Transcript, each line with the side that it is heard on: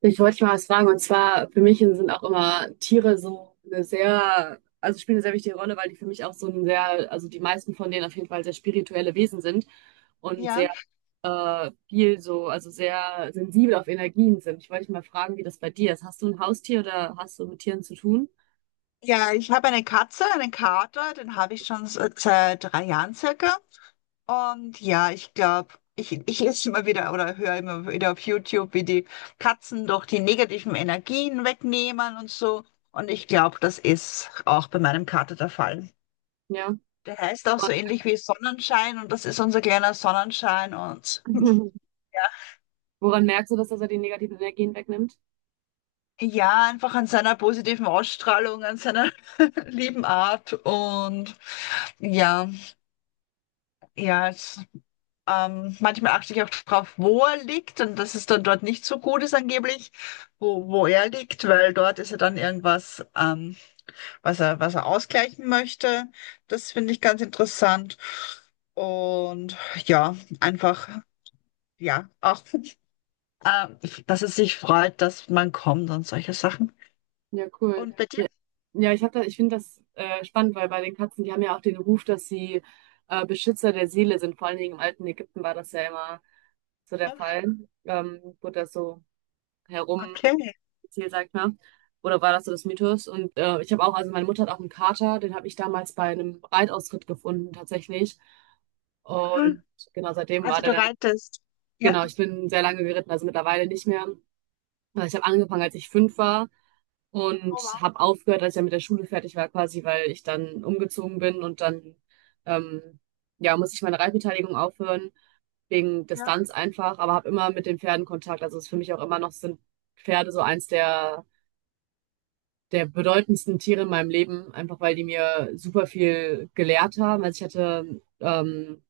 right: Ich wollte dich mal was fragen, und zwar für mich sind auch immer Tiere so eine sehr, also spielen eine sehr wichtige Rolle, weil die für mich auch so ein sehr, also die meisten von denen auf jeden Fall sehr spirituelle Wesen sind und
left: Ja,
right: sehr viel so, also sehr sensibel auf Energien sind. Ich wollte dich mal fragen, wie das bei dir ist. Hast du ein Haustier oder hast du mit Tieren zu tun?
left: ja, ich habe eine Katze, einen Kater, den habe ich schon seit 3 Jahren circa. Und ja, ich glaube, ich lese immer wieder oder höre immer wieder auf YouTube, wie die Katzen doch die negativen Energien wegnehmen und so. Und ich glaube, das ist auch bei meinem Kater der Fall.
right: Ja.
left: Der heißt auch so
right: Und
left: ähnlich wie Sonnenschein und das ist unser kleiner Sonnenschein. Und ja,
right: woran merkst du, dass er die negativen Energien wegnimmt?
left: ja, einfach an seiner positiven Ausstrahlung, an seiner lieben Art. Und ja, ja, es. Manchmal achte ich auch drauf, wo er liegt und dass es dann dort nicht so gut ist angeblich, wo er liegt, weil dort ist ja dann irgendwas, was er ausgleichen möchte. Das finde ich ganz interessant. Und ja, einfach, ja, auch, ähm, dass es sich freut, dass man kommt und solche Sachen.
right: Ja, cool.
left: Und bei dir?
right: Ja, ja, ich hab da, ich finde das spannend, weil bei den Katzen, die haben ja auch den Ruf, dass sie Beschützer der Seele sind. Vor allen Dingen im alten Ägypten war das ja immer so der Fall. Wurde das so herum
left: Okay.
right: erzählt, sag ich mal. Oder war das so das Mythos? Und ich habe auch, also meine Mutter hat auch einen Kater, den habe ich damals bei einem Reitausritt gefunden, tatsächlich.
left: Aha.
right: Und genau, seitdem war
left: Also
right: der
left: du
right: dann,
left: reitest. Ja.
right: genau, ich bin sehr lange geritten, also mittlerweile nicht mehr. Aber ich habe angefangen, als ich fünf war und
left: Oh,
right: habe aufgehört, als ich dann mit der Schule fertig war, quasi, weil ich dann umgezogen bin und dann ähm, ja, musste ich meine Reitbeteiligung aufhören, wegen
left: wow.
right: Distanz einfach, aber habe immer mit den Pferden Kontakt. Also es ist für mich auch immer noch, sind Pferde so eins der, der bedeutendsten Tiere in meinem Leben, einfach weil die mir super viel gelehrt haben. Also ich hatte,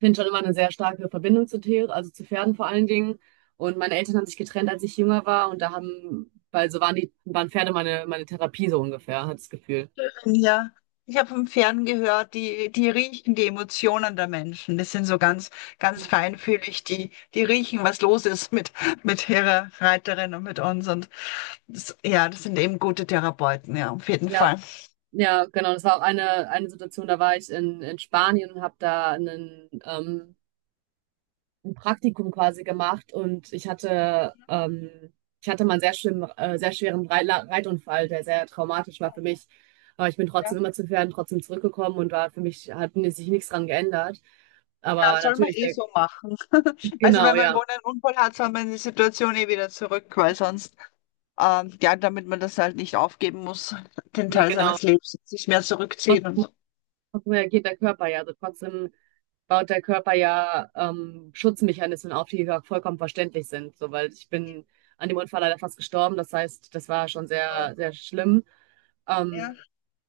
right: finde schon immer eine sehr starke Verbindung zu Tieren, also zu Pferden vor allen Dingen. Und meine Eltern haben sich getrennt, als ich jünger war. Und da haben, weil so waren die, waren Pferde meine, meine Therapie so ungefähr, hat das Gefühl.
left: Ja, ich habe vom Fern gehört, die riechen die Emotionen der Menschen. Das sind so ganz, ganz feinfühlig, die riechen, was los ist mit ihrer Reiterin und mit uns. Und das, ja, das sind eben gute Therapeuten, ja, auf jeden
right: Ja,
left: Fall.
right: ja, genau. Das war auch eine Situation, da war ich in Spanien und habe da einen ein Praktikum quasi gemacht, und ich hatte mal einen sehr schlimmen, sehr schweren Reitunfall, der sehr traumatisch war für mich. Aber ich bin
left: Ja,
right: trotzdem immer zu Pferden trotzdem zurückgekommen und war für mich, hat mir sich nichts dran geändert.
left: ja,
right: Aber
left: soll man
right: natürlich,
left: eh
right: der,
left: so machen. Also
right: genau,
left: wenn man
right: ja.
left: wohl einen Unfall hat, soll man in die Situation eh wieder zurück, weil sonst, ja, damit man das halt nicht aufgeben muss, den
right: Nee,
left: Teil
right: genau.
left: seines Lebens, sich mehr zurückziehen und so.
right: Trotzdem reagiert der Körper ja. Also trotzdem baut der Körper ja Schutzmechanismen auf, die ja vollkommen verständlich sind. So, weil ich bin an dem Unfall leider fast gestorben. Das heißt, das war schon sehr, sehr schlimm. Ähm,
left: Ja.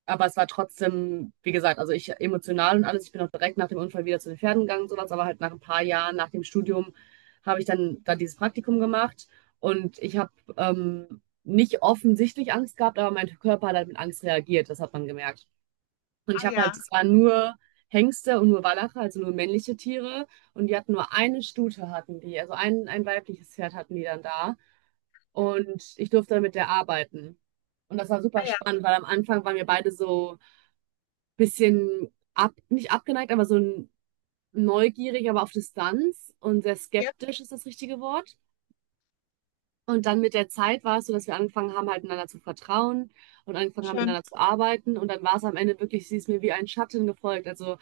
right: aber es war trotzdem, wie gesagt, also ich emotional und alles, ich bin auch direkt nach dem Unfall wieder zu den Pferden gegangen und sowas, aber halt nach ein paar Jahren, nach dem Studium, habe ich dann, dann dieses Praktikum gemacht, und ich habe nicht offensichtlich Angst gehabt, aber mein Körper hat halt mit Angst reagiert, das hat man gemerkt. Und ich
left: Ah
right: habe
left: ja, ah
right: halt,
left: ja,
right: es waren nur Hengste und nur Wallache, also nur männliche Tiere. Und die hatten nur eine Stute, hatten die. Also ein weibliches Pferd hatten die dann da. Und ich durfte dann mit der arbeiten. Und das war
left: ah
right: super
left: ja,
right: spannend, weil am Anfang waren wir beide so ein bisschen ab, nicht abgeneigt, aber so neugierig, aber auf Distanz, und sehr
left: ja,
right: skeptisch ist das richtige Wort. Und dann mit der Zeit war es so, dass wir angefangen haben, halt miteinander zu vertrauen und angefangen haben,
left: schön.
right: miteinander zu arbeiten. Und dann war es am Ende wirklich, sie ist mir wie ein Schatten gefolgt. Also,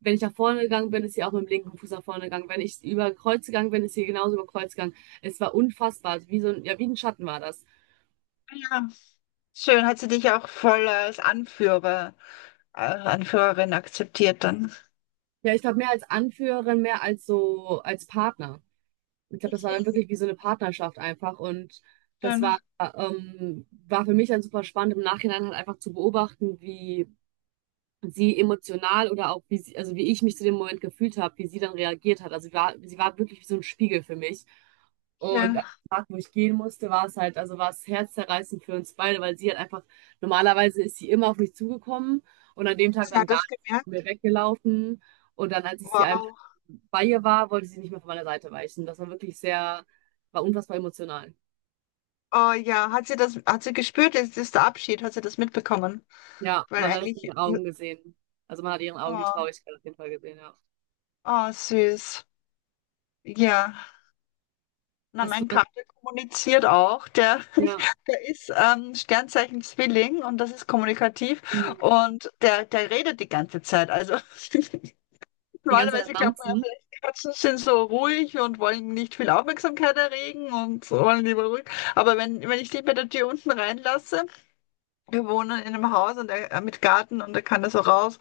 right: wenn ich nach vorne gegangen bin, ist sie auch mit dem linken Fuß nach vorne gegangen. Wenn ich über Kreuz gegangen bin, ist sie genauso über Kreuz gegangen. Es war unfassbar. Also wie so ein, ja, wie ein Schatten war das.
left: Ah ja. Schön, hat sie dich auch voll als Anführer, Anführerin akzeptiert dann.
right: Ja, ich glaube, mehr als Anführerin, mehr als so, als Partner. Ich glaube, das war dann
left: Mhm.
right: wirklich wie so eine Partnerschaft einfach. Und das war,
left: Schön,
right: war für mich dann super spannend, im Nachhinein halt einfach zu beobachten, wie sie emotional oder auch wie sie, also wie ich mich zu dem Moment gefühlt habe, wie sie dann reagiert hat. Also war, sie war wirklich wie so ein Spiegel für mich. Und am
left: schön.
right: Tag, wo ich gehen musste, war es halt, also war es herzzerreißend für uns beide, weil sie halt einfach, normalerweise ist sie immer auf mich zugekommen und an dem Tag
left: Sie
right: dann
left: hat
right: gar
left: das
right: nicht von mir
left: gemerkt.
right: weggelaufen. Und dann, als ich sie einmal
left: Wow.
right: bei ihr war, wollte sie nicht mehr von meiner Seite weichen. Das war wirklich sehr, war unfassbar emotional.
left: Oh ja, hat sie das, hat sie gespürt, jetzt ist der Abschied, hat sie das mitbekommen?
right: Ja,
left: Weil
right: man hat es in
left: eigentlich,
right: ihren Augen gesehen. Also man hat ihren Augen die
left: oh,
right: Traurigkeit auf jeden Fall gesehen, ja.
left: oh süß. Ja. Na,
right: Hast du,
left: mein Kater kommuniziert auch. Der,
right: ja.
left: der ist Sternzeichen Zwilling und das ist kommunikativ
right: Hm.
left: und der redet die ganze Zeit. Also
right: Die ganze Zeit am
left: Normalerweise glaubt man ja
right: Bouncen.
left: vielleicht, Katzen sind so ruhig und wollen nicht viel Aufmerksamkeit erregen und so wollen lieber ruhig. Aber wenn ich die bei der Tür unten reinlasse, wir wohnen in einem Haus und er mit Garten und er kann da so raus.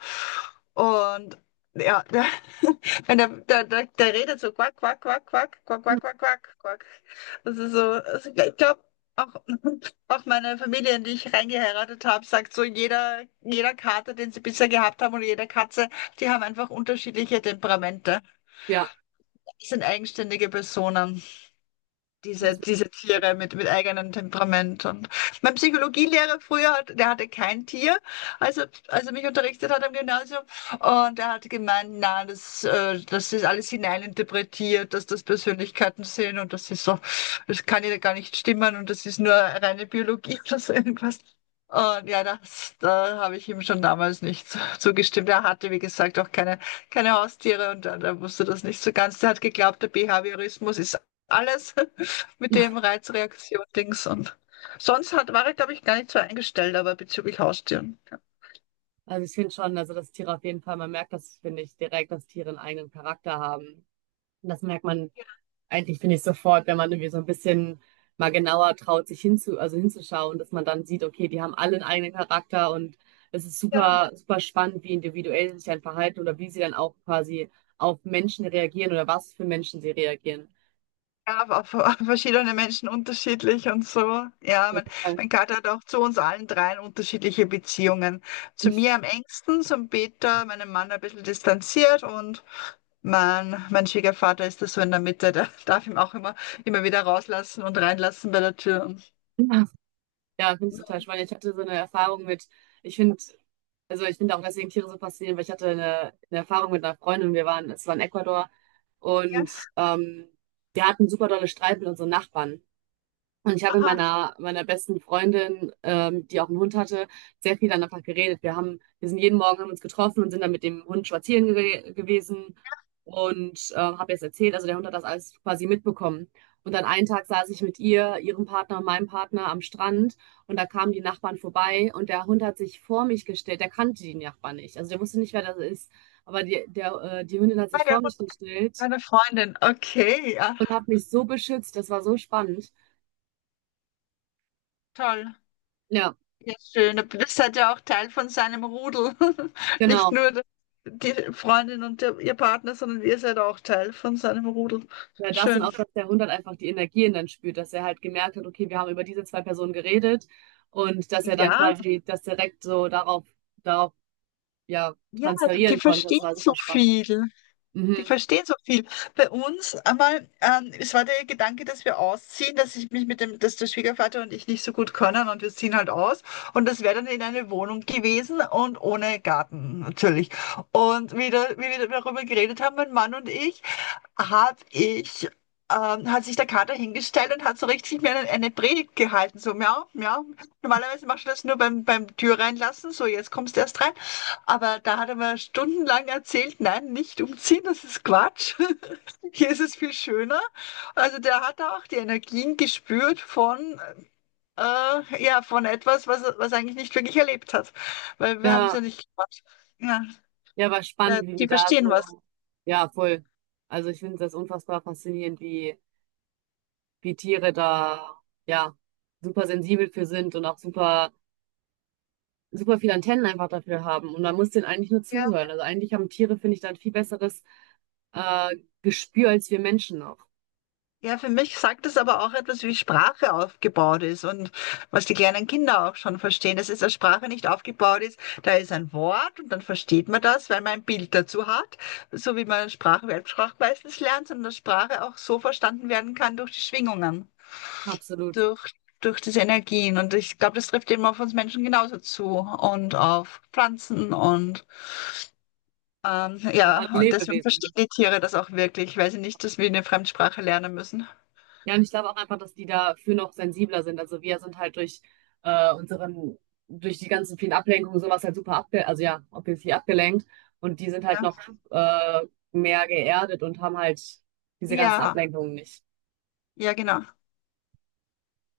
left: Und ja, der, wenn der redet so quack, quack, quack, quack, quack, quack, quack, quack, quack. Das ist so, also ich glaube, auch, auch meine Familie, in die ich reingeheiratet habe, sagt so, jeder Kater, den sie bisher gehabt haben und jede Katze, die haben einfach unterschiedliche Temperamente.
right: Ja,
left: Das sind eigenständige Personen,
right: das
left: diese,
right: find
left: diese Tiere
right: ich-
left: mit eigenem Temperament. Und mein Psychologielehrer früher, hat, der hatte kein Tier, also er, als er mich unterrichtet hat am Gymnasium. Und er hat gemeint, na, das ist alles hineininterpretiert, dass das Persönlichkeiten sind und das ist so, das kann ja gar nicht stimmen und das ist nur reine Biologie oder so irgendwas. Und ja, das, da habe ich ihm schon damals nicht zugestimmt. Er hatte, wie gesagt, auch keine Haustiere und er wusste das nicht so ganz. Er hat geglaubt, der Behaviorismus ist alles. mit dem Reizreaktion-Dings und sonst hat, war ich, glaube ich, gar nicht so eingestellt, aber bezüglich Haustieren.
right: also ich finde schon, also dass Tiere auf jeden Fall, man merkt das, finde ich, direkt, dass Tiere einen eigenen Charakter haben. Und das merkt man eigentlich, finde ich, sofort, wenn man irgendwie so ein bisschen mal genauer traut, sich hinzu, also hinzuschauen, dass man dann sieht, okay, die haben alle einen eigenen Charakter, und es ist
left: Ja,
right: super, super spannend, wie individuell sie sich dann verhalten oder wie sie dann auch quasi auf Menschen reagieren oder was für Menschen sie reagieren.
left: ja, war für verschiedene Menschen unterschiedlich und so. Ja, mein,
right: Total.
left: mein Kater hat auch zu uns allen dreien unterschiedliche Beziehungen. Zu mir am engsten, zum Peter, meinem Mann ein bisschen distanziert, und mein Schwiegervater ist da so in der Mitte, der darf ihn auch immer wieder rauslassen und reinlassen bei der Tür. Und,
right: Ja, finde ich total spannend. Ich hatte so eine Erfahrung mit, ich finde, also ich finde auch deswegen Tiere so faszinierend, weil ich hatte eine Erfahrung mit einer Freundin, wir waren, es war in Ecuador
left: ja,
right: und ähm, wir hatten super dolle Streit mit unseren Nachbarn. Und ich habe mit
left: aha,
right: meiner, meiner besten Freundin, die auch einen Hund hatte, sehr viel dann einfach geredet. Wir haben, wir sind jeden Morgen, haben uns getroffen und sind dann mit dem Hund spazieren ge gewesen, und habe jetzt erzählt, also der Hund hat das alles quasi mitbekommen. Und dann einen Tag saß ich mit ihr, ihrem Partner und meinem Partner am Strand, und da kamen die Nachbarn vorbei, und der Hund hat sich vor mich gestellt. Der kannte die Nachbarn nicht, also der wusste nicht, wer das ist. Aber die, der, die Hündin hat
left: bei
right: sich
left: der
right: vor
left: Hund
right: mich gestellt
left: deiner Freundin. Okay, ja,
right: und hat mich so beschützt. Das war so spannend.
left: toll.
right: Ja,
left: Ja, schön. Aber das hat ja auch Teil von seinem Rudel. Nicht
right: genau.
left: nur die Freundin und der, ihr Partner, sondern ihr seid auch Teil von seinem Rudel.
right: Ja, das und
left: Schön.
right: auch, dass der Hund halt einfach die Energien dann spürt, dass er halt gemerkt hat, okay, wir haben über diese zwei Personen geredet und dass er dann
left: Ja,
right: quasi das direkt so darauf, darauf, ja,
left: ja, die
right: transferieren konnte. Das
left: verstehen
right: war super
left: so
right: spannend.
left: viel. Die
right: Mhm.
left: verstehen so viel. Bei uns einmal, es war der Gedanke, dass wir ausziehen, dass ich mich mit dem, dass der Schwiegervater und ich nicht so gut können und wir ziehen halt aus. Und das wäre dann in eine Wohnung gewesen und ohne Garten natürlich. Und wieder, wie wir darüber geredet haben, mein Mann und ich, habe ich, hat sich der Kater hingestellt und hat so richtig mir eine Predigt gehalten, so miau, miau. Normalerweise machst du das nur beim Tür reinlassen, so jetzt kommst du erst rein. Aber da hat er mir stundenlang erzählt, nein, nicht umziehen, das ist Quatsch. Hier ist es viel schöner. Also der hat auch die Energien gespürt von etwas, was er eigentlich nicht wirklich erlebt hat. Weil wir haben es ja
right: Ja,
left: nicht gemacht. Ja,
right: ja, war
left: ja,
right: spannend, wie die
left: die
right: da
left: verstehen was.
right: so, ja, voll. Also ich finde das unfassbar faszinierend, wie, wie Tiere da, ja, super sensibel für sind und auch super, super viele Antennen einfach dafür haben. Und man muss denen eigentlich nur zuhören. Also eigentlich haben Tiere, finde ich, dann viel besseres äh, Gespür als wir Menschen noch.
left: Ja, für mich sagt das aber auch etwas, wie Sprache aufgebaut ist und was die kleinen Kinder auch schon verstehen, dass es als Sprache nicht aufgebaut ist. Da ist ein Wort und dann versteht man das, weil man ein Bild dazu hat, so wie man Sprache, Weltsprache meistens lernt, sondern dass Sprache auch so verstanden werden kann durch die Schwingungen,
right: Absolut.
left: durch, durch diese Energien. Und ich glaube, das trifft eben auf uns Menschen genauso zu und auf Pflanzen und
right: Vor allem
left: ja, und deswegen verstehen
right: Lebewesen.
left: die Tiere das auch wirklich, weil sie nicht dass wir eine Fremdsprache lernen müssen.
right: Ja, und ich glaube auch einfach, dass die dafür noch sensibler sind. Also wir sind halt durch unseren, durch die ganzen vielen Ablenkungen sowas halt super abge, also ja, obviously abgelenkt. Und die sind halt
left: Ja.
right: noch äh, mehr geerdet und haben halt diese ganzen
left: Ja.
right: Ablenkungen nicht.
left: Ja, genau.